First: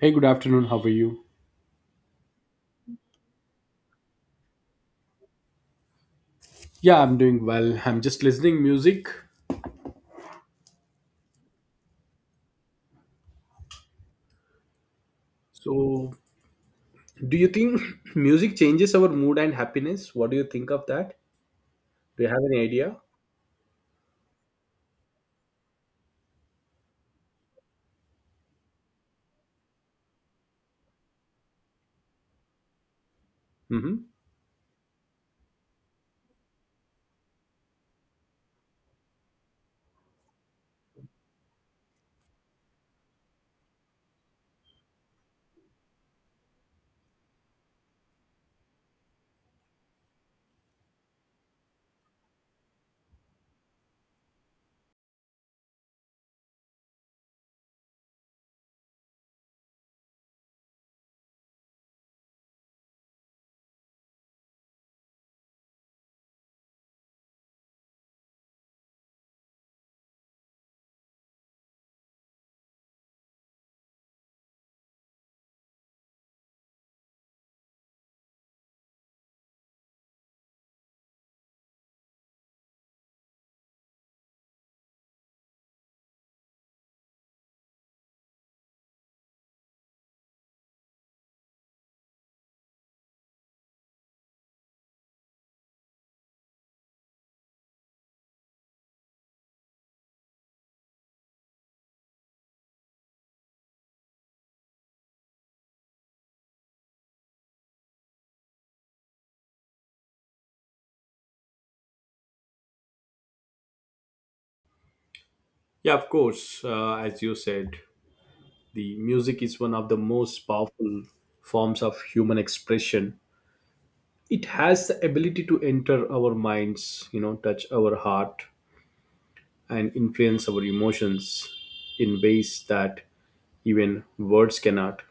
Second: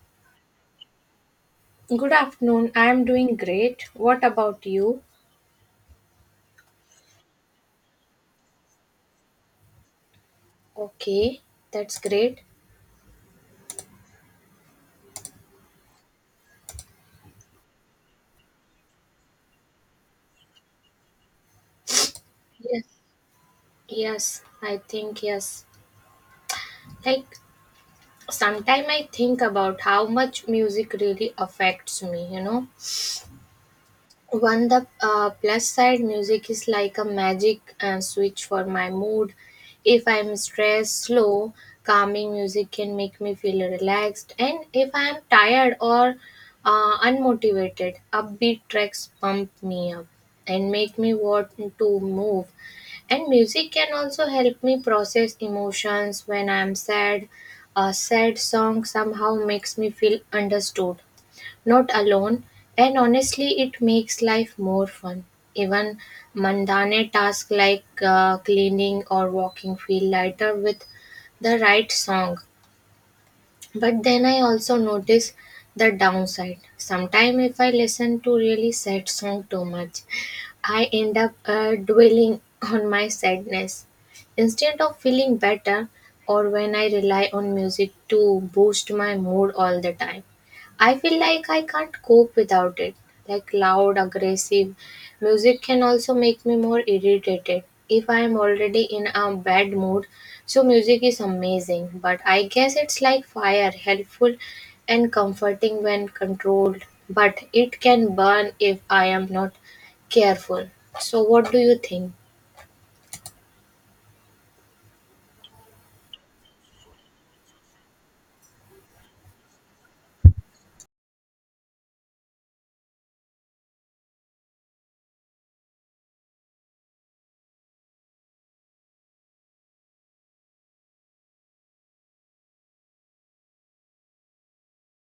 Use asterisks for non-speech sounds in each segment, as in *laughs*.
Hey, good afternoon. How are you? Good afternoon. I am doing great. What about you? Yeah, I'm doing well. I'm just listening music. Okay, that's great. So, do you think *laughs* *clears throat* music changes our mood and happiness? What do you think of that? Do you have any Yes, idea? yes, I think yes. Like sometimes I think about how much music really affects me, you know. Hmm. One the plus side, music is like a magic switch for my mood. If I'm stressed, slow, calming music can make me feel relaxed. And if I'm tired or unmotivated, upbeat tracks pump me up and make me want to move. And music can also help me process emotions when I'm sad. A sad song somehow makes me feel understood not alone, and honestly, it makes life more fun. Even mundane tasks like cleaning or walking feel lighter with the right song. But then I also notice the downside. Sometimes, if I listen to really sad song too much, I end up dwelling on my sadness instead of feeling better, or when I rely on music to boost my mood all the time. I feel like I can't cope without it. Like loud, aggressive music can also make me more irritated if I am already in a bad mood. So, music is amazing, but I guess it's like fire, helpful and comforting when controlled, but it can burn if I am not careful. So, what do you think? Yeah, of course. As you said, the music is one of the most powerful forms of human expression. It has the ability to enter our minds, touch our heart and influence our emotions in ways that even words cannot.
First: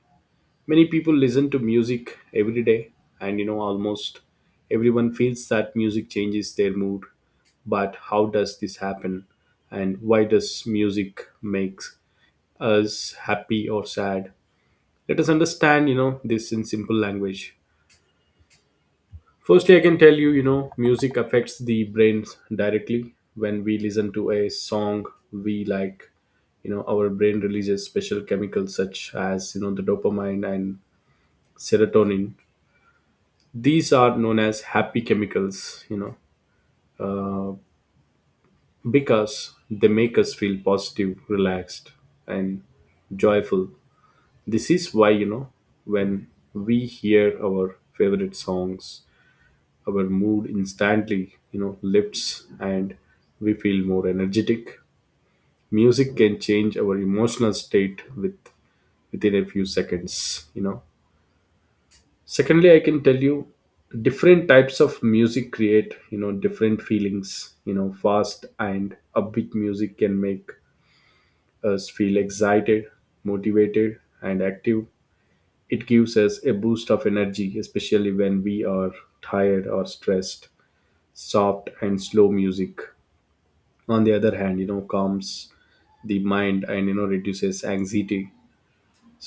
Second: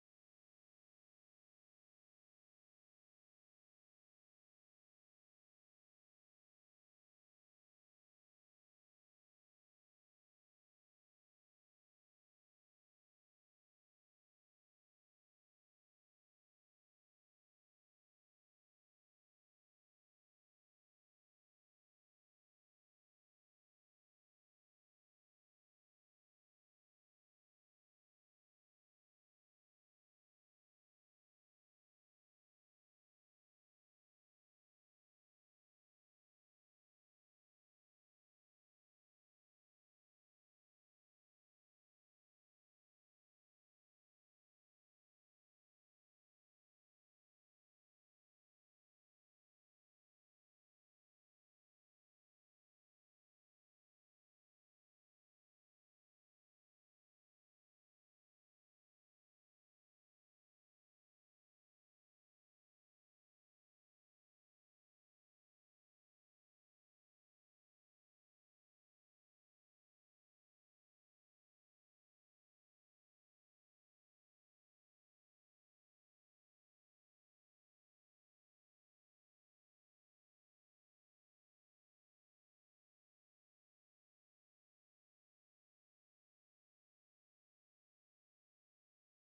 Many people listen to music every day, and almost everyone feels that music changes their mood. But how does this happen? And why does music make us happy or sad? Let us understand, this in simple language. Firstly, I can tell you, music affects the brain directly. When we listen to a song we like, our brain releases special chemicals such as, the dopamine and serotonin. These are known as happy chemicals, uh, because they make us feel positive, relaxed, and joyful. This is why, when we hear our favorite songs, our mood instantly, lifts and we feel more energetic. Music can change our emotional state within a few seconds, secondly, I can tell you different types of music create, different feelings. Fast and upbeat music can make us feel excited, motivated and active. It gives us a boost of energy, especially when we are tired or stressed. Soft and slow music, on the other hand, calms the mind and reduces anxiety.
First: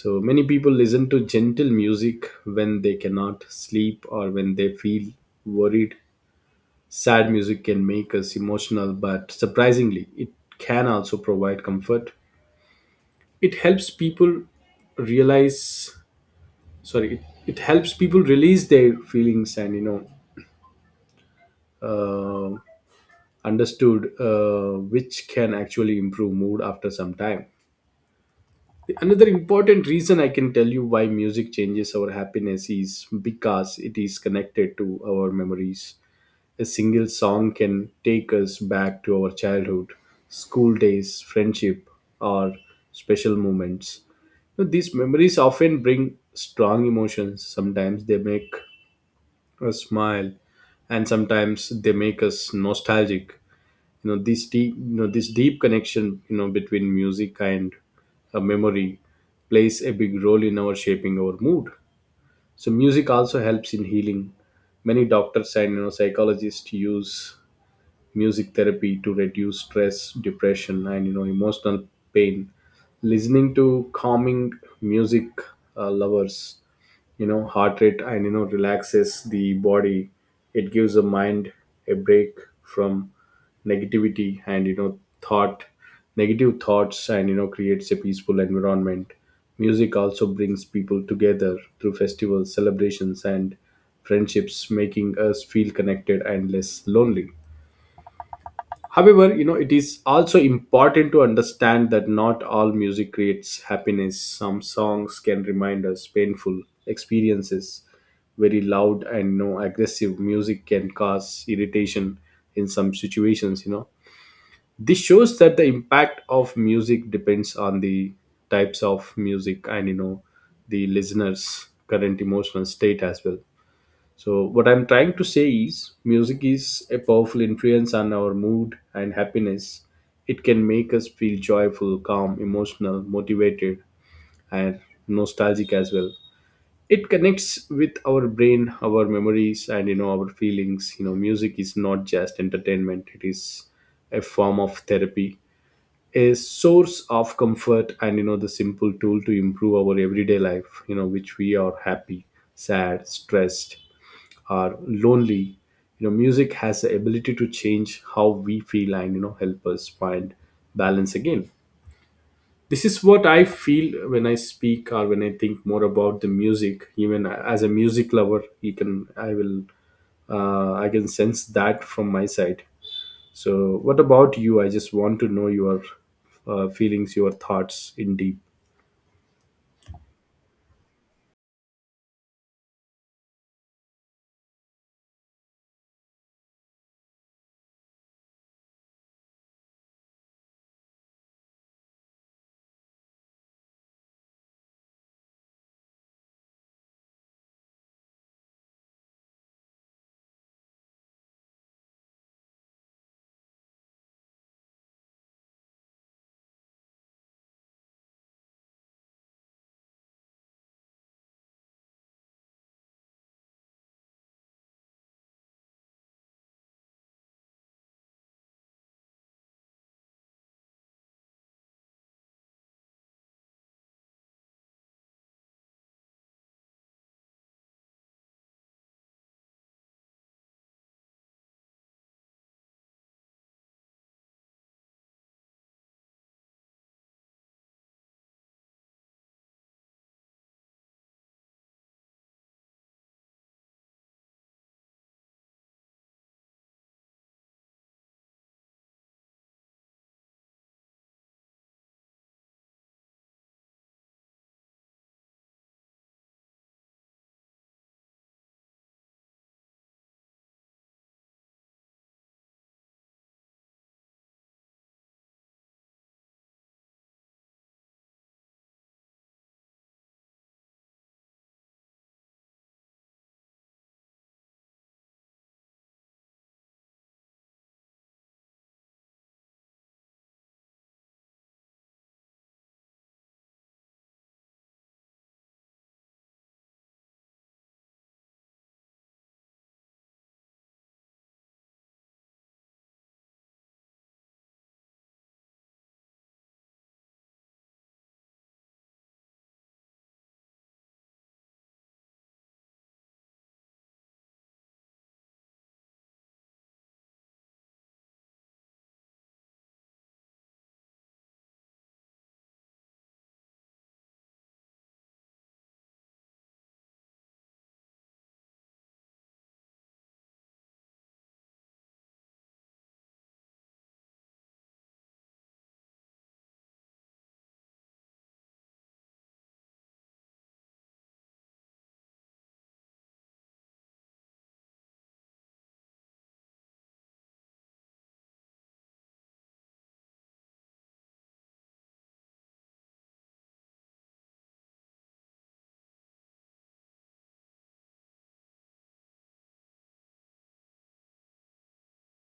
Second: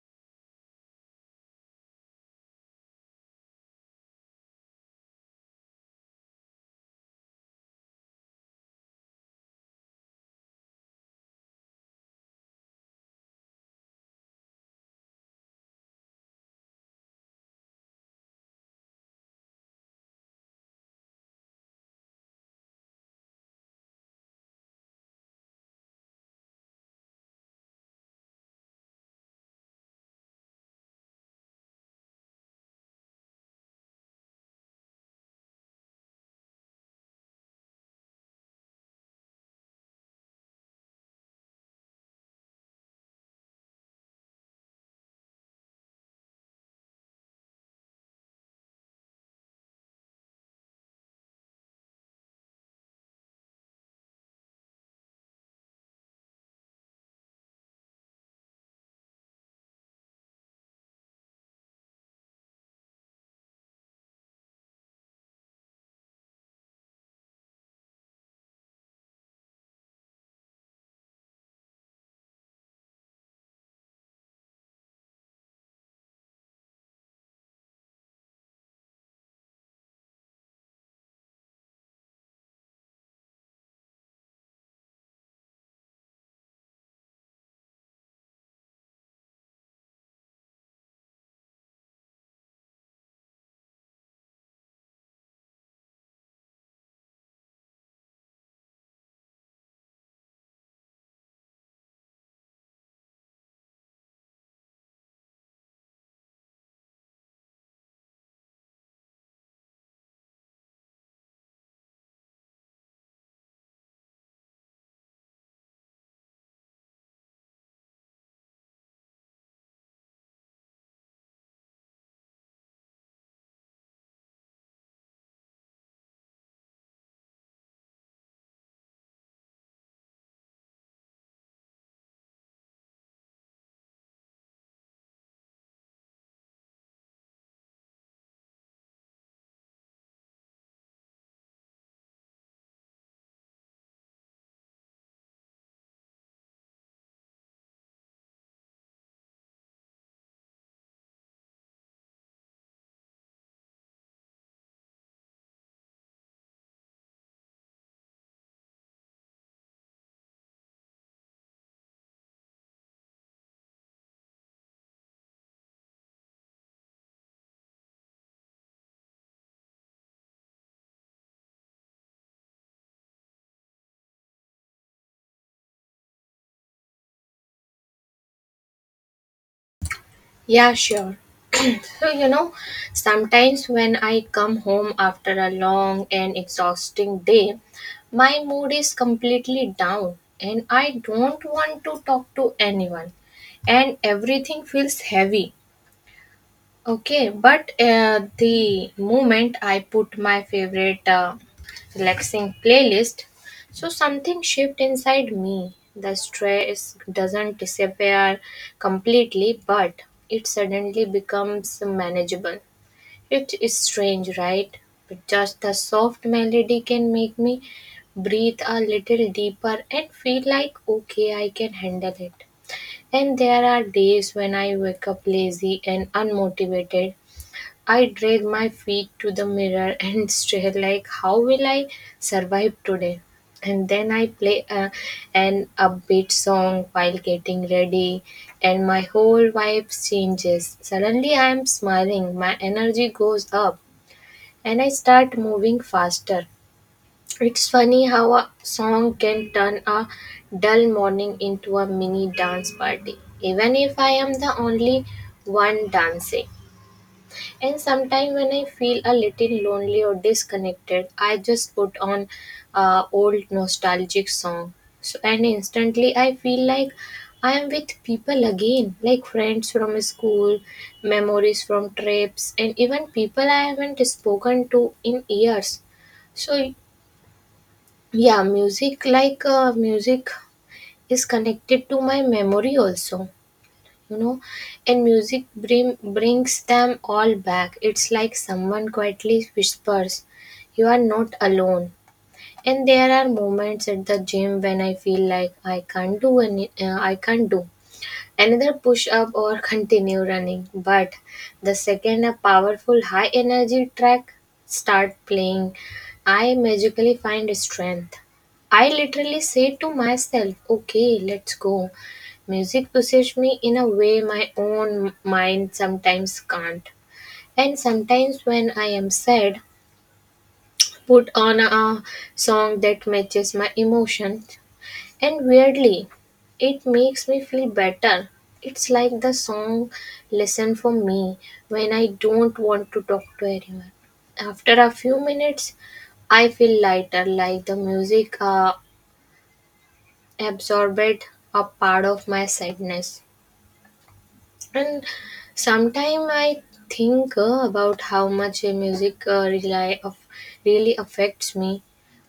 So many people listen to gentle music when they cannot sleep or when they feel worried. Sad music can make us emotional, but surprisingly, it can also provide comfort. It helps people realize, sorry, it helps people release their feelings and, know, understood, which can actually improve mood after some time. Another important reason I can tell you why music changes our happiness is because it is connected to our memories. A single song can take us back to our childhood, school days, friendship, or special moments. Now, these memories often bring strong emotions. Sometimes they make us smile, and sometimes they make us nostalgic. This deep connection, between music and a memory plays a big role in our shaping our mood. So music also helps in healing. Many doctors and psychologists use music therapy to reduce stress, depression and emotional pain. Listening to calming music lovers heart rate and relaxes the body. It gives the mind a break from negativity and you know thought negative thoughts and creates a peaceful environment. Music also brings people together through festivals, celebrations and friendships, making us feel connected and less lonely. However, it is also important to understand that not all music creates happiness. Some songs can remind us painful experiences. Very loud and no aggressive music can cause irritation in some situations, This shows that the impact of music depends on the types of music and the listener's current emotional state as well. So, what I'm trying to say is music is a powerful influence on our mood and happiness. It can make us feel joyful, calm, emotional, motivated, and nostalgic as well. It connects with our brain, our memories, and our feelings. Music is not just entertainment; it is a form of therapy, a source of comfort, and the simple tool to improve our everyday life. Which we are happy, sad, stressed, are lonely. Music has the ability to change how we feel and help us find balance again. This is what I feel when I speak or when I think more about the music. Even as a music lover, you can I will I can sense that from my side. So what about you? I just want to know your feelings, your thoughts in deep. Yeah, sure. *laughs* So, you know, sometimes when I come home after a long and exhausting day, my mood is completely down and I don't want to talk to anyone, and everything feels heavy. Okay, but the moment I put my favorite relaxing playlist, so something shift inside me. The stress doesn't disappear completely, but it suddenly becomes manageable. It is strange, right? But just the soft melody can make me breathe a little deeper and feel like, okay, I can handle it. And there are days when I wake up lazy and unmotivated, I drag my feet to the mirror *laughs* and stare like, how will I survive today? And then an upbeat song while getting ready, and my whole vibe changes. Suddenly, I am smiling, my energy goes up, and I start moving faster. It's funny how a song can turn a dull morning into a mini dance party, even if I am the only one dancing. And sometimes when I feel a little lonely or disconnected, I just put on a old nostalgic song. So and instantly I feel like I am with people again, like friends from school, memories from trips, and even people I haven't spoken to in years. So yeah, music like music is connected to my memory also, you know. And brings them all back. It's like someone quietly whispers you are not alone. And there are moments at the gym when I feel like I can't do another push up or continue running, but the second a powerful high energy track start playing, I magically find strength. I literally say to myself, okay, let's go. Music pushes me in a way my own mind sometimes can't. And sometimes when I am sad, put on a song that matches my emotions, and weirdly, it makes me feel better. It's like the song listen for me when I don't want to talk to anyone. After a few minutes, I feel lighter, like the music absorbed a part of my sadness. And sometimes I think about how much music really affects me.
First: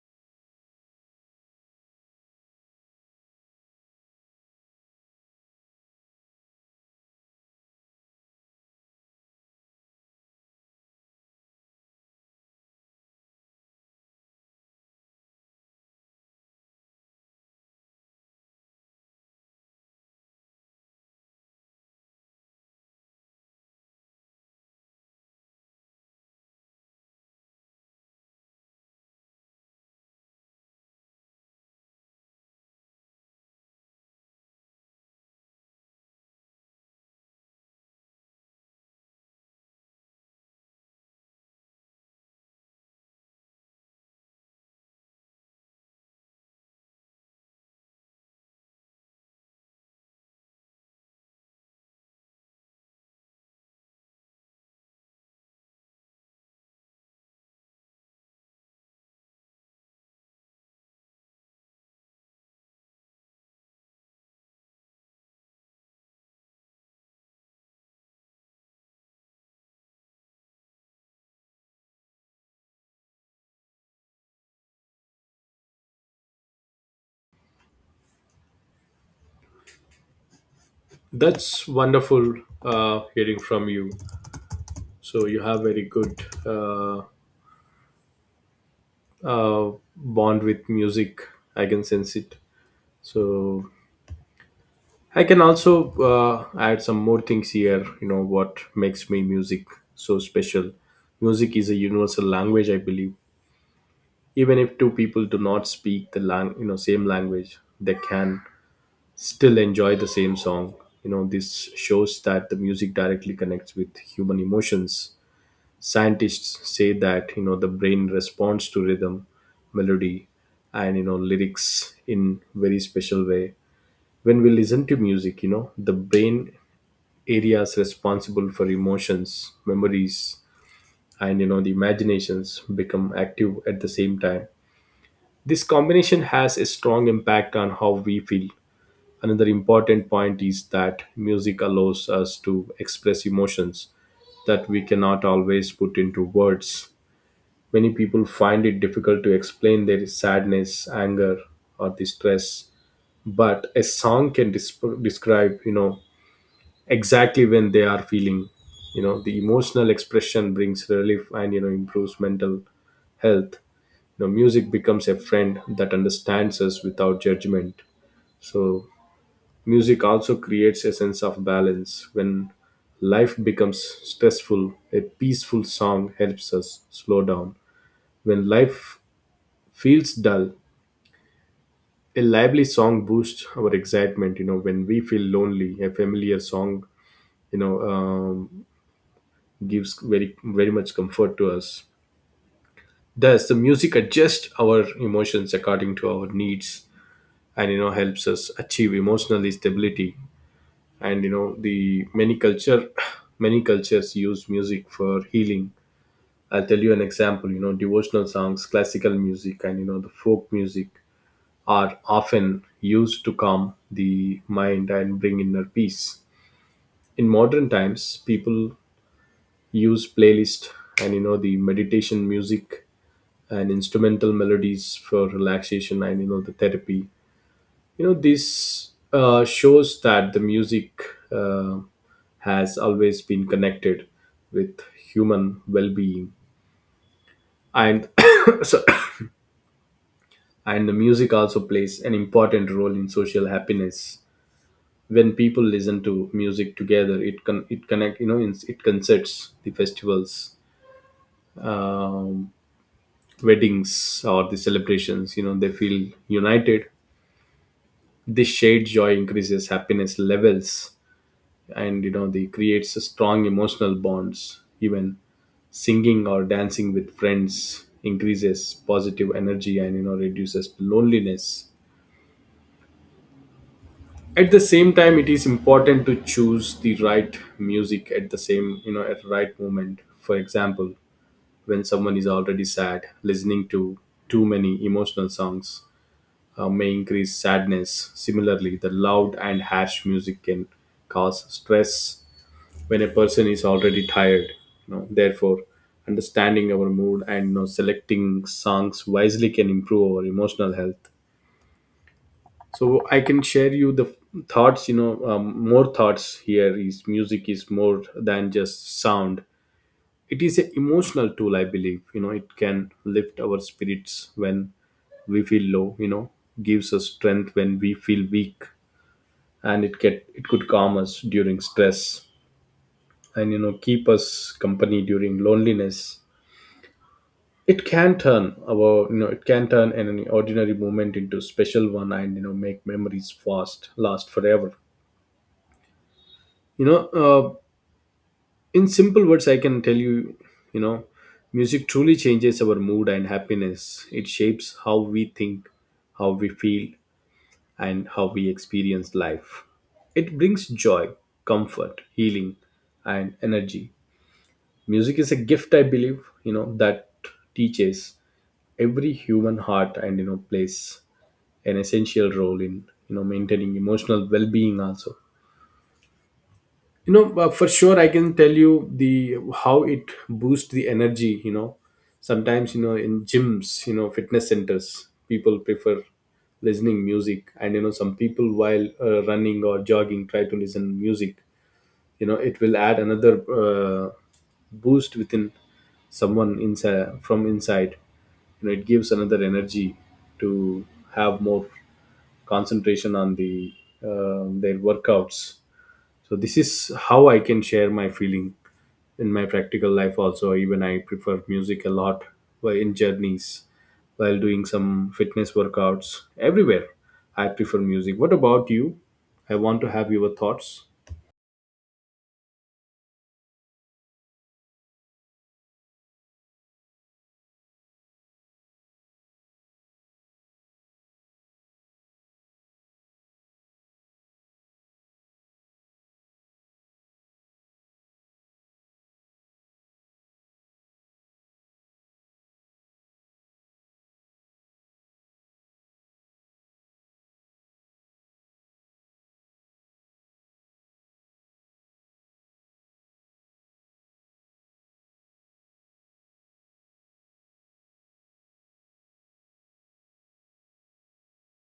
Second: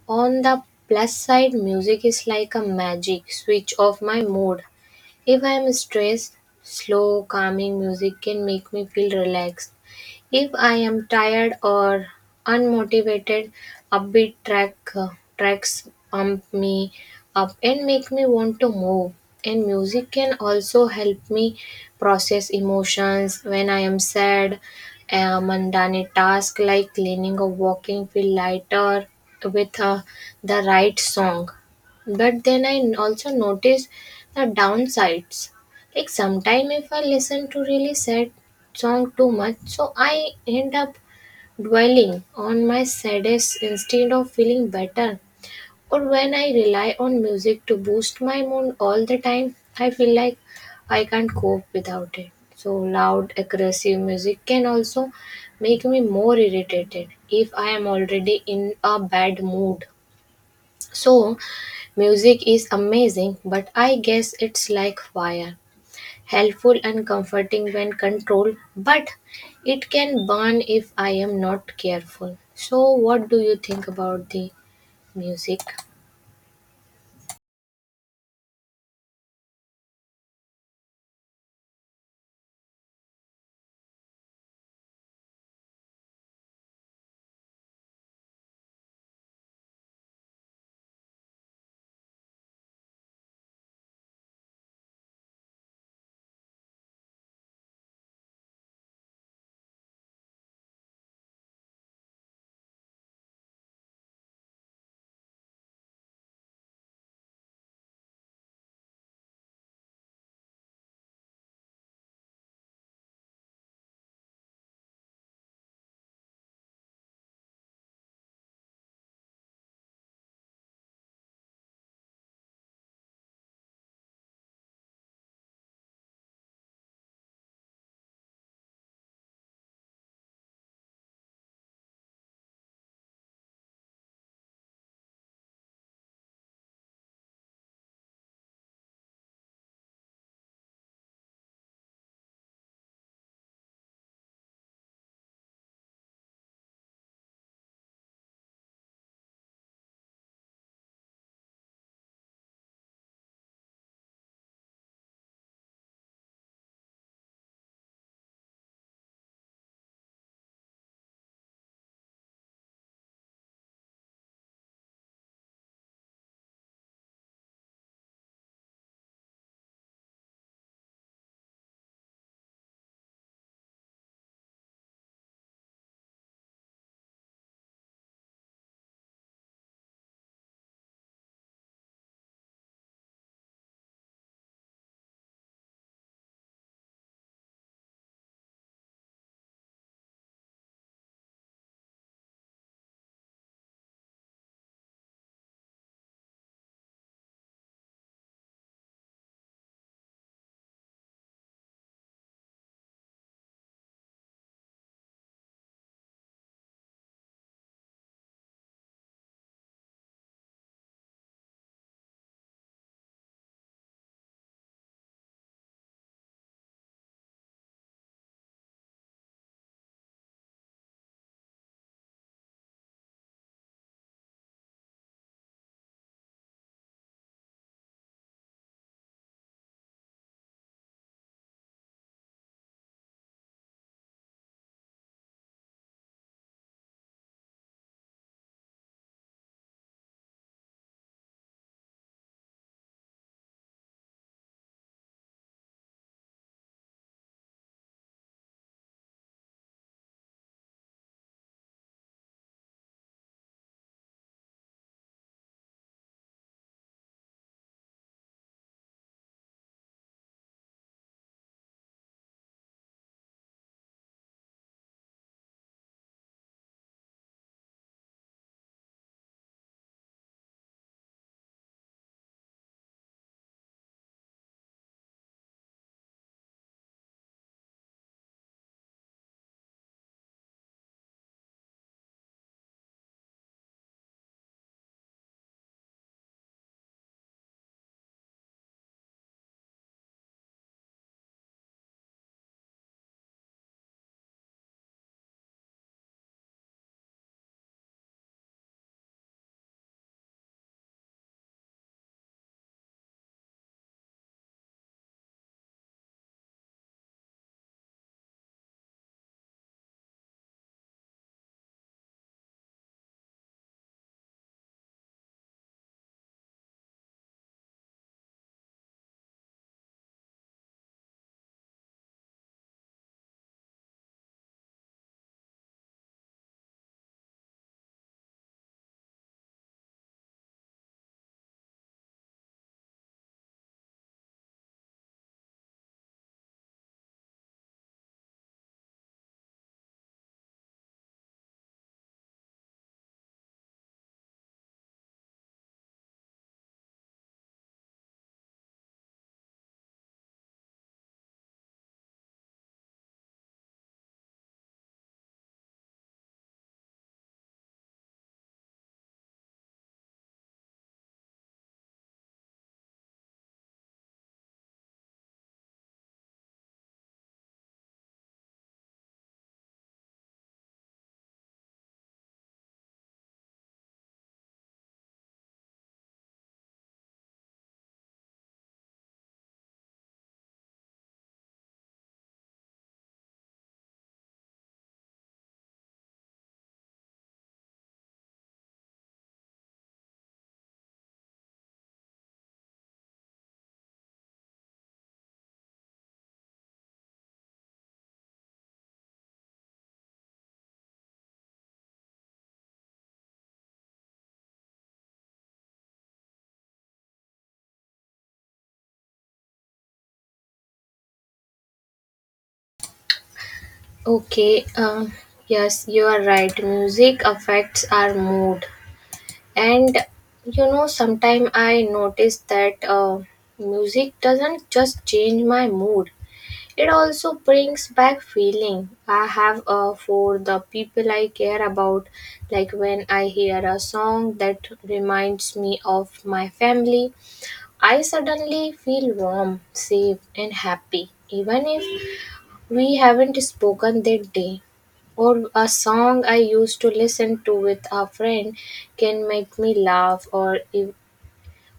On the plus side, music is like a magic switch of my mood. If I am stressed, slow, calming music can make me feel relaxed. If I am tired or unmotivated, upbeat track tracks pump me up and make me want to move. And music can also help me process emotions when I am sad. A mundane task like cleaning or walking feel lighter with the right song. But then I also notice the downsides. Like sometimes if I listen to really sad song too much, so I end up dwelling on my saddest instead of feeling better, or when I rely on music to boost my mood all the time, I feel like I can't cope without it. So loud aggressive music can also make me more irritated if I am already in a bad mood. So music is amazing, but I guess it's like fire. Helpful and comforting when controlled, but it can burn if I am not careful. So, what do you think about the music? That's wonderful hearing from you. So you have very good bond with music. I can sense it. So I can also add some more things here. You know what makes me music so special. Music is a universal language, I believe. Even if two people do not speak the same language, they can still enjoy the same song. This shows that the music directly connects with human emotions. Scientists say that the brain responds to rhythm, melody and lyrics in very special way. When we listen to music, the brain areas responsible for emotions, memories and the imaginations become active at the same time. This combination has a strong impact on how we feel. Another important point is that music allows us to express emotions that we cannot always put into words. Many people find it difficult to explain their sadness, anger, or distress, but a song can describe, exactly when they are feeling. The emotional expression brings relief and improves mental health. Music becomes a friend that understands us without judgment. So, music also creates a sense of balance. When life becomes stressful, a peaceful song helps us slow down. When life feels dull, a lively song boosts our excitement. When we feel lonely, a familiar song, you know, um, gives very very much comfort to us. Thus, the music adjusts our emotions according to our needs, and helps us achieve emotional stability. And *sighs* many cultures use music for healing. I'll tell you an example. Devotional songs, classical music, and the folk music are often used to calm the mind and bring inner peace. In modern times, people use playlist and the meditation music and instrumental melodies for relaxation and the therapy. You know this Shows that the music uh, has always been connected with human well-being and *coughs* so, and the music also plays an important role in social happiness. When people listen to music together, it connect, it concerts, the festivals, um, weddings or the celebrations. They feel united. This shared joy increases happiness levels and they creates a strong emotional bonds. Even singing or dancing with friends increases positive energy and reduces loneliness. At the same time, it is important to choose the right music at the same you know at the right moment. For example, when someone is already sad listening to too many emotional songs, may increase sadness. Similarly, the loud and harsh music can cause stress when a person is already tired, therefore, understanding our mood and, selecting songs wisely can improve our emotional health. So I can share you the thoughts you know more thoughts here is music is more than just sound. It is an emotional tool, I believe. It can lift our spirits when we feel low. Gives us strength when we feel weak, and it could calm us during stress and keep us company during loneliness. It can turn an ordinary moment into special one and make memories fast last forever. you know uh, in simple words I can tell you, you know music truly changes our mood and happiness. It shapes how we think, how we feel and how we experience life. It brings joy, comfort, healing and energy. Music is a gift, I believe, that teaches every human heart and plays an essential role in maintaining emotional well-being also. For sure I can tell you the how it boosts the energy. Sometimes, in gyms, fitness centers, people prefer listening music and some people while running or jogging try to listen music. It will add another uh, boost within someone inside from inside. It gives another energy to have more concentration on their workouts. So this is how I can share my feeling in my practical life also. Even I prefer music a lot while in journeys, while doing some fitness workouts everywhere. I prefer music. What about you? I want to have your thoughts. Okay, yes, you are right. Music affects our mood, and you know, sometimes I notice that music doesn't just change my mood, it also brings back feeling I have for the people I care about, like when I hear a song that reminds me of my family, I suddenly feel warm, safe, and happy, even if we haven't spoken that day, or a song I used to listen to with a friend can make me laugh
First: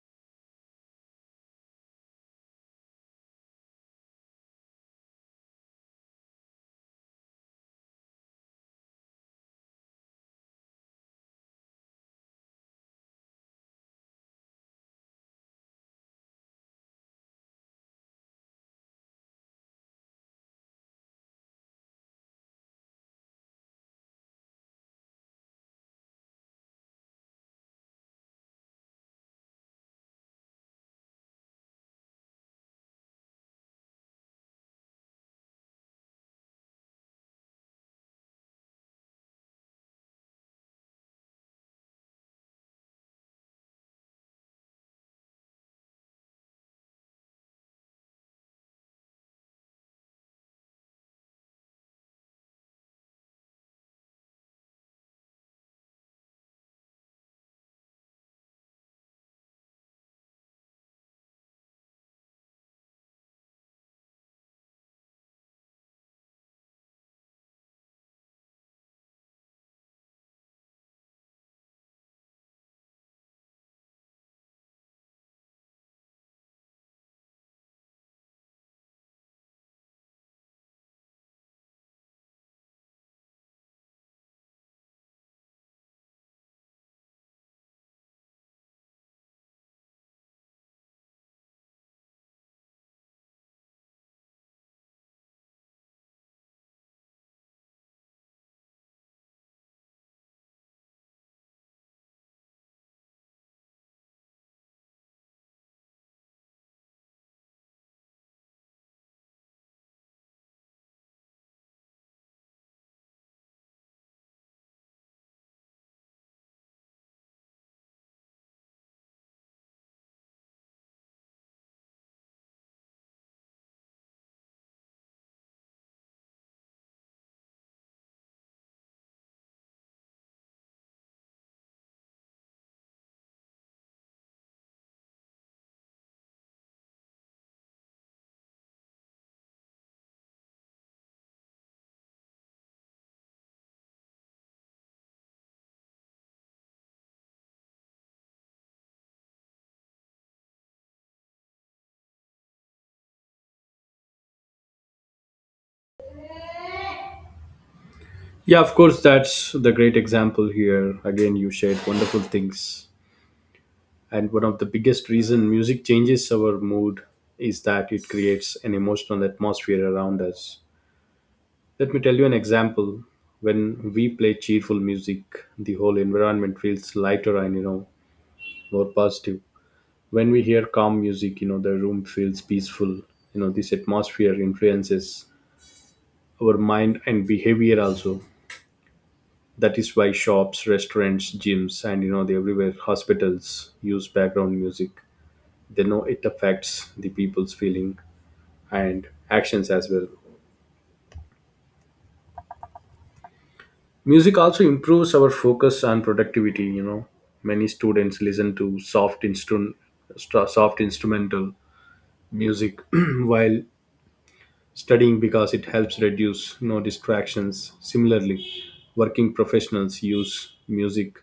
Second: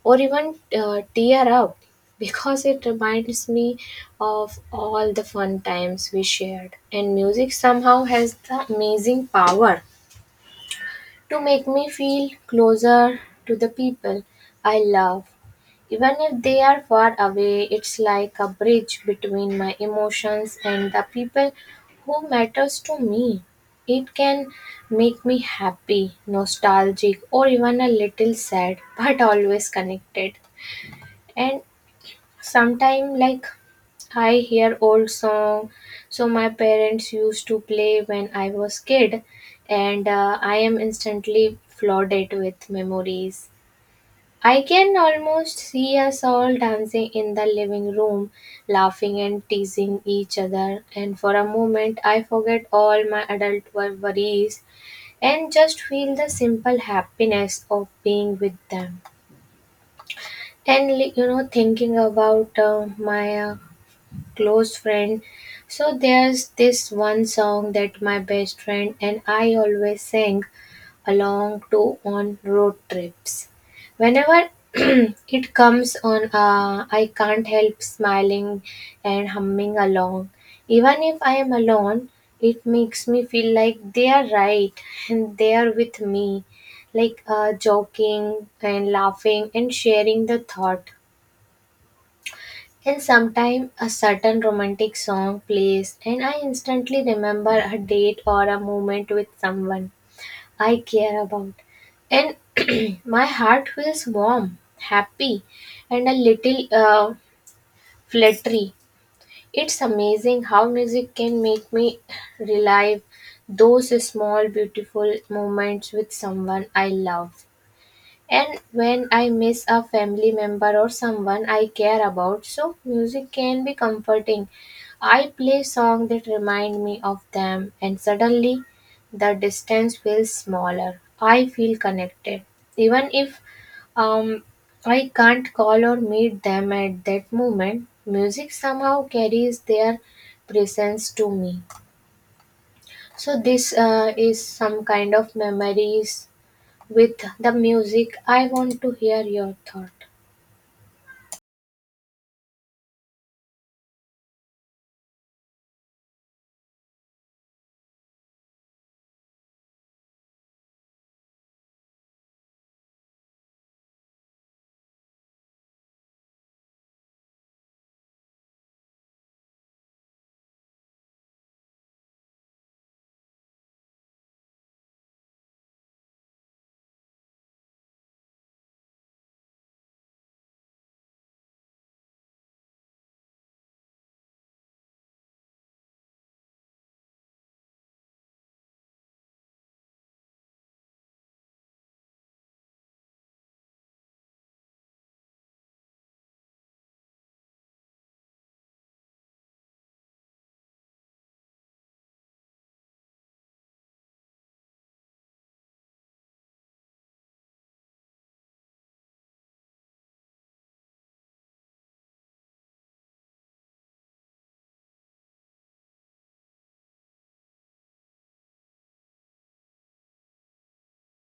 or even tear up because it reminds me of all the fun times we shared. And music somehow has the amazing power to make me feel closer to the people I love. Even if they are far away, it's like a bridge between my emotions and the people who matters to me. It can make me happy, nostalgic, or even a little sad, but always connected. And sometime like I hear old song, so my parents used to play when I was kid, and I am instantly flooded with memories. I can almost see us all dancing in the living room, laughing and teasing each other, and for a moment I forget all my worries and just feel the simple happiness of being with them. And you know, thinking about my close friend. So there's this one song that my best friend and I always sang along to on road trips. Whenever *clears throat* it comes on, I can't help smiling and humming along. Even if I am alone, it makes me feel like they are right and they are with me, like joking and laughing and sharing the thought. And sometimes a certain romantic song plays, and I instantly remember a date or a moment with someone I care about. And *clears throat* my heart feels warm, happy, and a little fluttery. It's amazing how music can make me relive those small, beautiful moments with someone I love. And when I miss a family member or someone I care about, so music can be comforting. I play songs that remind me of them, and suddenly the distance feels smaller. I feel connected, even if um, I can't call or meet them at that moment. Music somehow carries their presence to me. So this is some kind of memories with the music. I want to hear your thought. Yeah, of course. That's the great example here. Again you shared wonderful things, and one of the biggest reason music changes our mood is that it creates an emotional atmosphere around us. Let me tell you an example. When we play cheerful music, the whole environment feels lighter and more positive. When we hear calm music, the room feels peaceful. This atmosphere influences our mind and behavior also. That is why shops, restaurants, gyms, and the everywhere hospitals use background music. They know it affects the people's feeling and actions as well. Music also improves our focus and productivity. Many students listen to soft instrumental music *clears throat* while studying because it helps reduce distractions. Similarly, working professionals use music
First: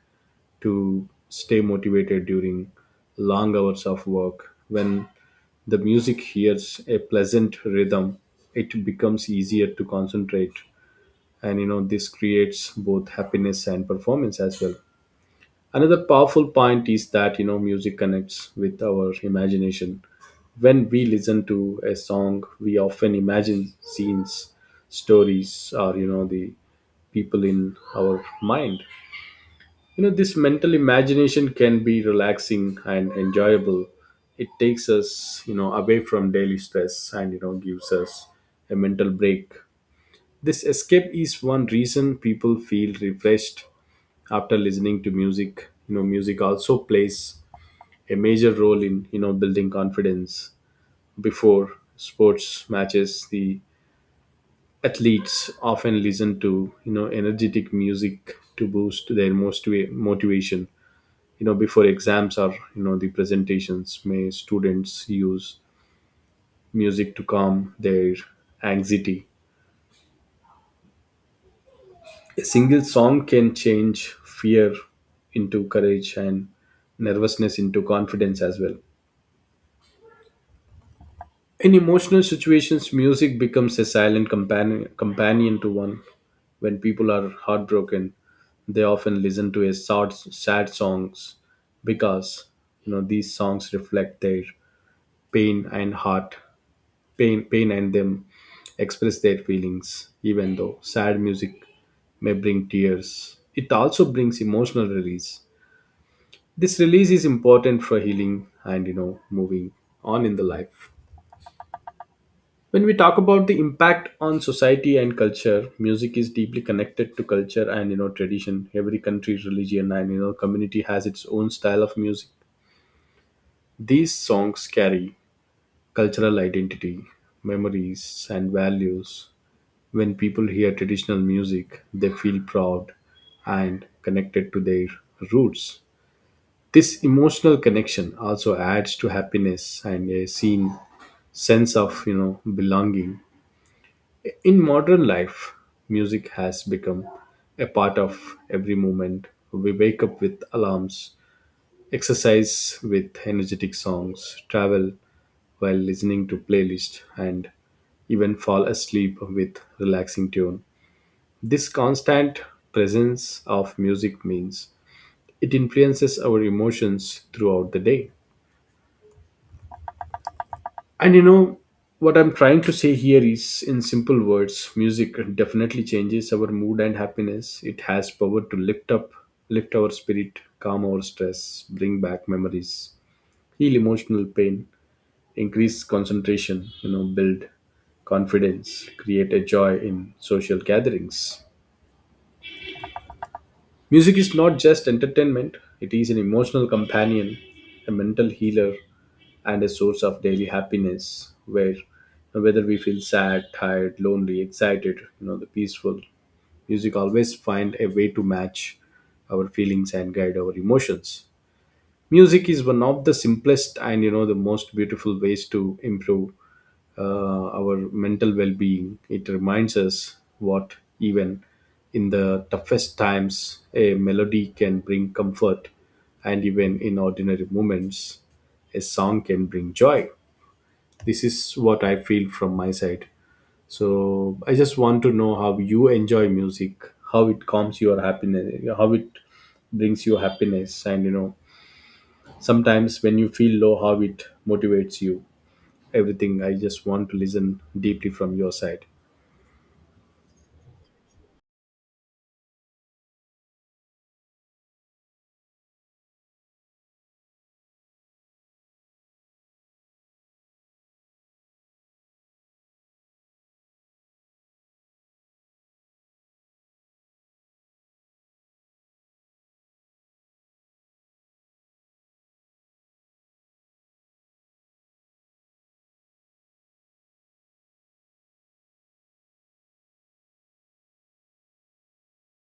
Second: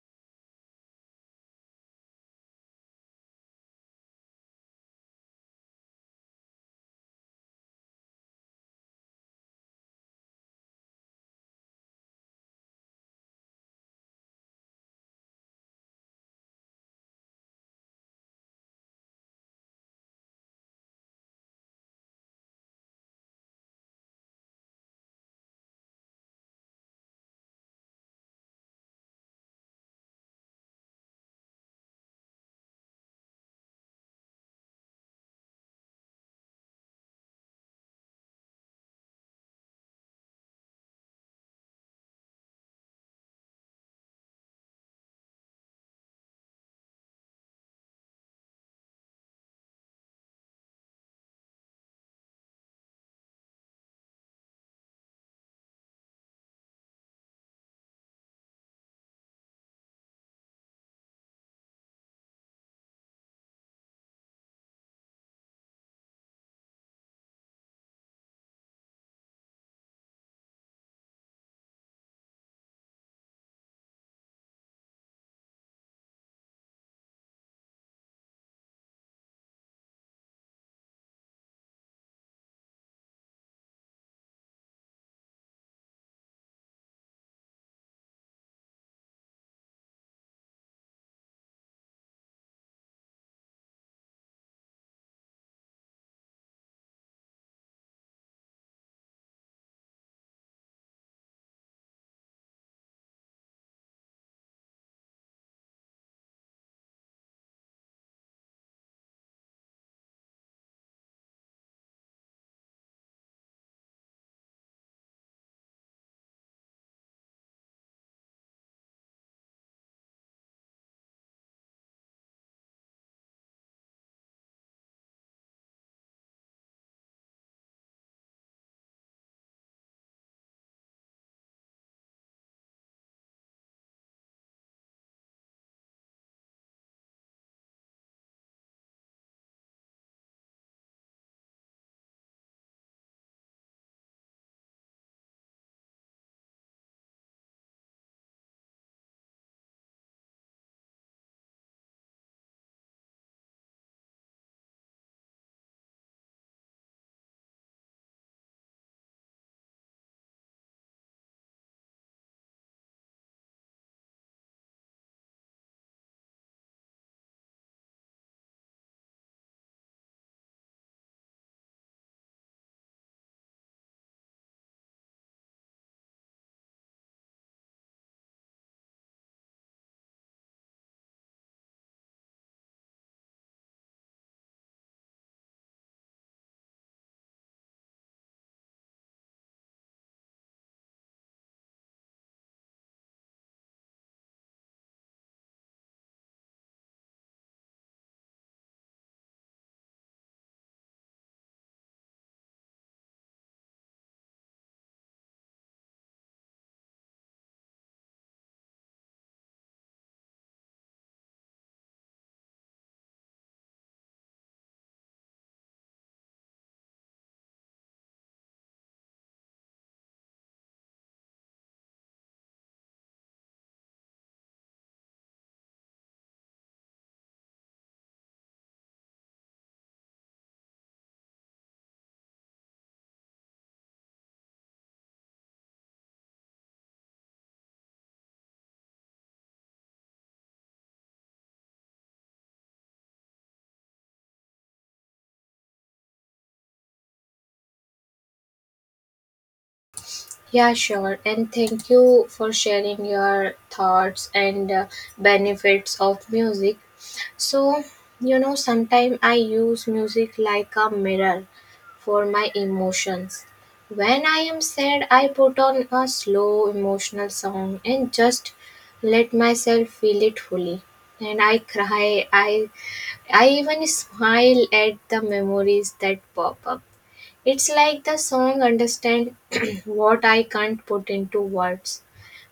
to stay motivated during long hours of work. When the music hears a pleasant rhythm, it becomes easier to concentrate, and this creates both happiness and performance as well. Another powerful point is that music connects with our imagination. When we listen to a song, we often imagine scenes, stories, or the people in our mind. This mental imagination can be relaxing and enjoyable. It takes us away from daily stress and gives us a mental break. This escape is one reason people feel refreshed after listening to music. Music also plays a major role in building confidence before sports matches. The athletes often listen to energetic music to boost their most motivation. You know, before exams or the presentations, may students use music to calm their anxiety. A single song can change fear into courage and nervousness into confidence as well. In emotional situations, music becomes a silent companion to one. When people are heartbroken, they often listen to a sad songs because these songs reflect their pain and heart, pain and them express their feelings. Even though sad music may bring tears, it also brings emotional release. This release is important for healing and moving on in the life. When we talk about the impact on society and culture, music is deeply connected to culture and tradition. Every country, religion, and community has its own style of music. These songs carry cultural identity, memories, and values. When people hear traditional music, they feel proud and connected to their roots. This emotional connection also adds to happiness and a seen sense of belonging. In modern life, music has become a part of every moment. We wake up with alarms, exercise with energetic songs, travel while listening to playlists, and even fall asleep with relaxing tune. This constant presence of music means it influences our emotions throughout the day. And you know, what I'm trying to say here is, in simple words, music definitely changes our mood and happiness. It has power to lift our spirit, calm our stress, bring back memories, heal emotional pain, increase concentration, build confidence, create a joy in social gatherings. Music is not just entertainment, it is an emotional companion, a mental healer, and a source of daily happiness, where whether we feel sad, tired, lonely, excited, the peaceful, music always find a way to match our feelings and guide our emotions. Music is one of the simplest and the most beautiful ways to improve our mental well-being. It reminds us what even in the toughest times a melody can bring comfort, and even in ordinary moments a song can bring joy. This is what I feel from my side. So I just want to know how you enjoy music, how it calms your happiness, how it brings you happiness, and sometimes when you feel low how it motivates you. Everything, I just want to listen deeply from your side. Yeah, sure. And thank you for sharing your thoughts and benefits of music. So, you know, sometimes I use music like a mirror for my emotions. When I am sad, I put on a slow emotional song and just let myself feel it fully. And I cry, I even smile at the memories that pop up. It's like the song understand *clears throat* what I can't put into words.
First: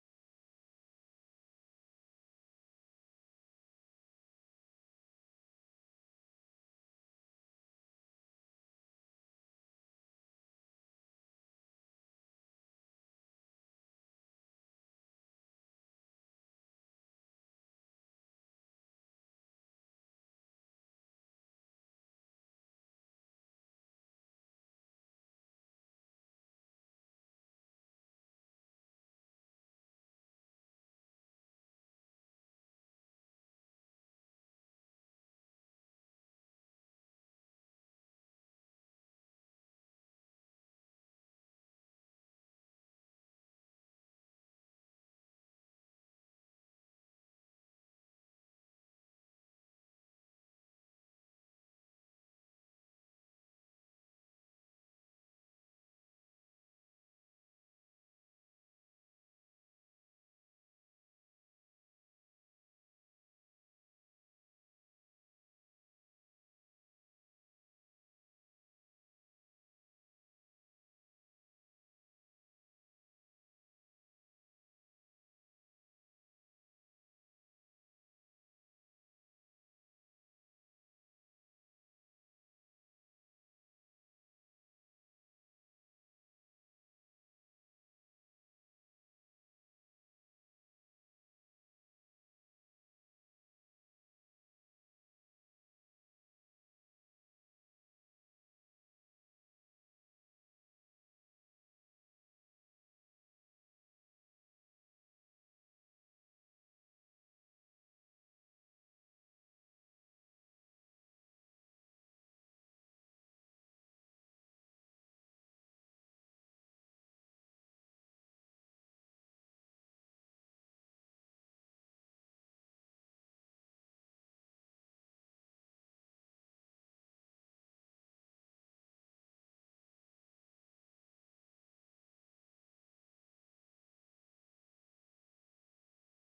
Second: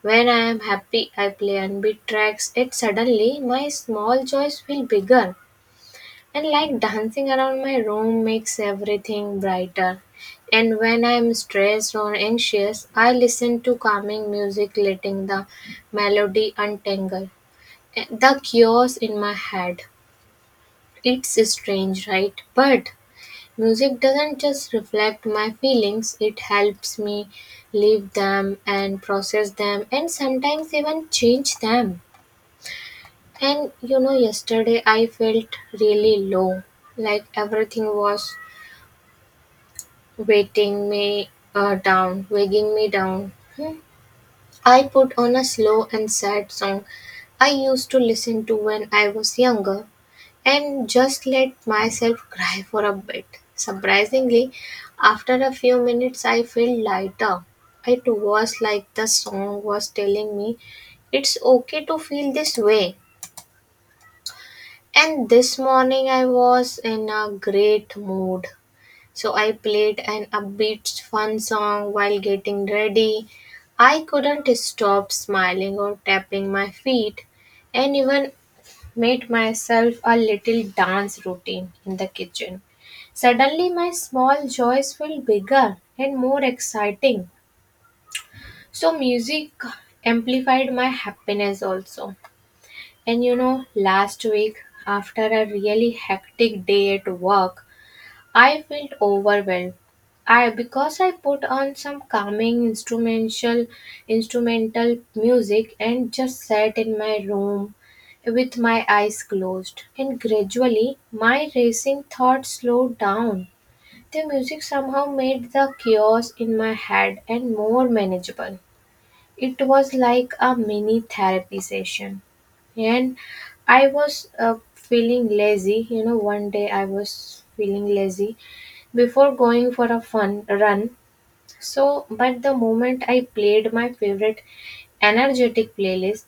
When I am happy, I play upbeat tracks. It suddenly my small joys feel bigger, and like dancing around my room makes everything brighter. And when I am stressed or anxious, I listen to calming music, letting the melody untangle the chaos in my head. It's strange, right? But music doesn't just reflect my feelings, it helps me live them and process them and sometimes even change them. And you know, yesterday I felt really low, like everything was weighing me down. Hmm. I put on a slow and sad song I used to listen to when I was younger, and just let myself cry for a bit. Surprisingly, after a few minutes, I felt lighter. It was like the song was telling me it's okay to feel this way. And this morning, I was in a great mood. So I played an upbeat, fun song while getting ready. I couldn't stop smiling or tapping my feet, and even made myself a little dance routine in the kitchen. Suddenly, my small joys felt bigger and more exciting. So, music amplified my happiness also. And you know, last week, after a really hectic day at work, I felt overwhelmed. I because I put on some calming instrumental music and just sat in my room with my eyes closed, and gradually my racing thoughts slowed down. The music somehow made the chaos in my head and more manageable. It was like a mini therapy session. And I was feeling lazy you know one day I was feeling lazy before going for a fun run. So, but the moment I played my favorite energetic playlist,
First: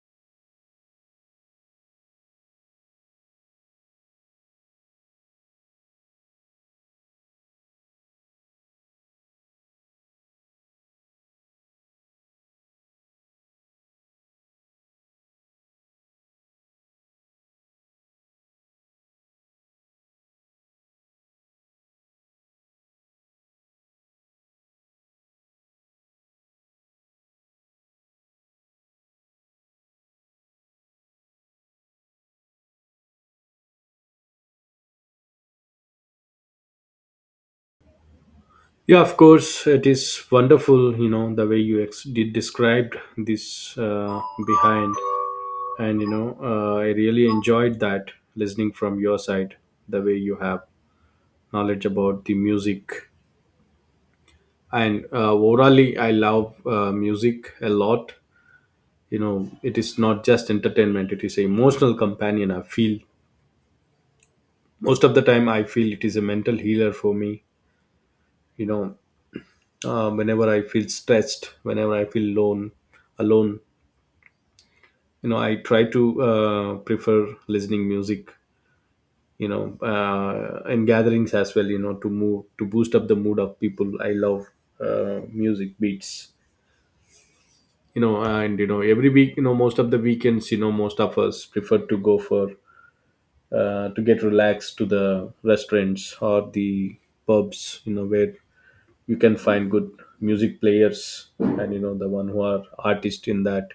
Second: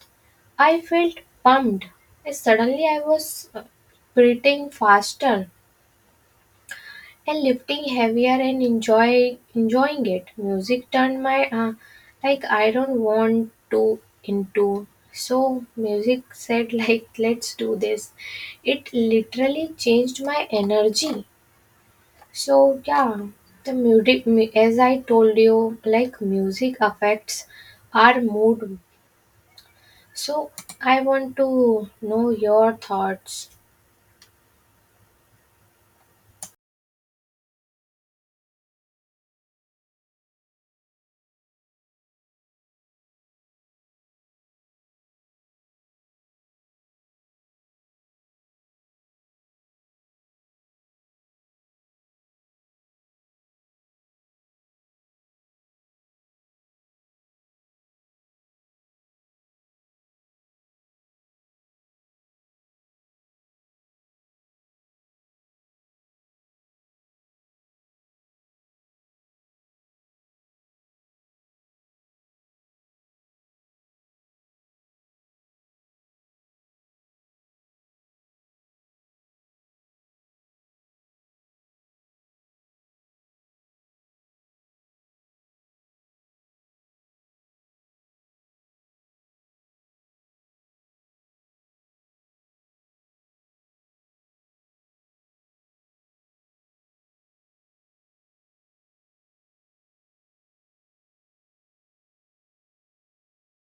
I felt pumped. Suddenly, I was breathing faster and lifting heavier and enjoying it. Music turned my like I don't want to into. So music said *laughs* like let's do this. It literally changed my energy. So yeah, as I told you, like music affects our mood. So I want to know your thoughts. Yeah, of course, it is wonderful the way you ex- did described this, uh, behind, and I really enjoyed that listening from your side, the way you have knowledge about the music. And overally I love music a lot. You know it is not just entertainment, it is an emotional companion, I feel. Most of the time I feel it is a mental healer for me. you know whenever I feel stressed, whenever I feel alone, I try to prefer listening music. In gatherings as well, to move to boost up the mood of people, I love music beats. You know, and every week, most of the weekends, most of us prefer to go for to get relaxed, to the restaurants or the pubs, where you can find good music players and the one who are artist in that.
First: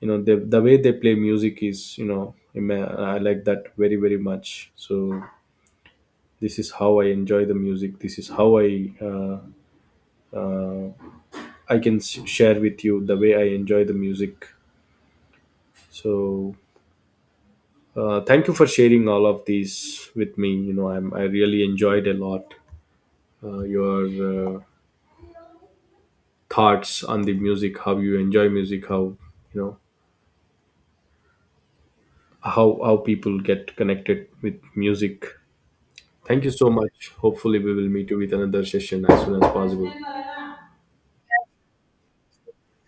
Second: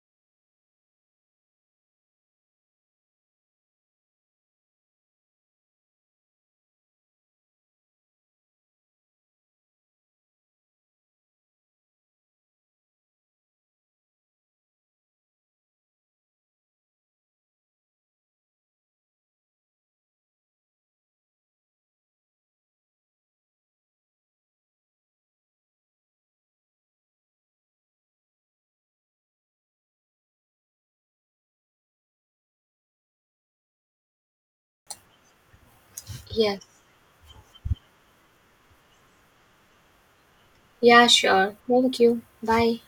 You know, the way they play music is, you know, I like that very, very much. So this is how I enjoy the music, this is how I uh, I can share with you the way I enjoy the music. So, thank you for sharing all of these with me. I really enjoyed a lot your thoughts on the music, how you enjoy music, how you know people get connected with music. Thank you Yes. so much. Hopefully, we will meet you with another session as soon as possible. Yeah, sure. Thank you. Bye.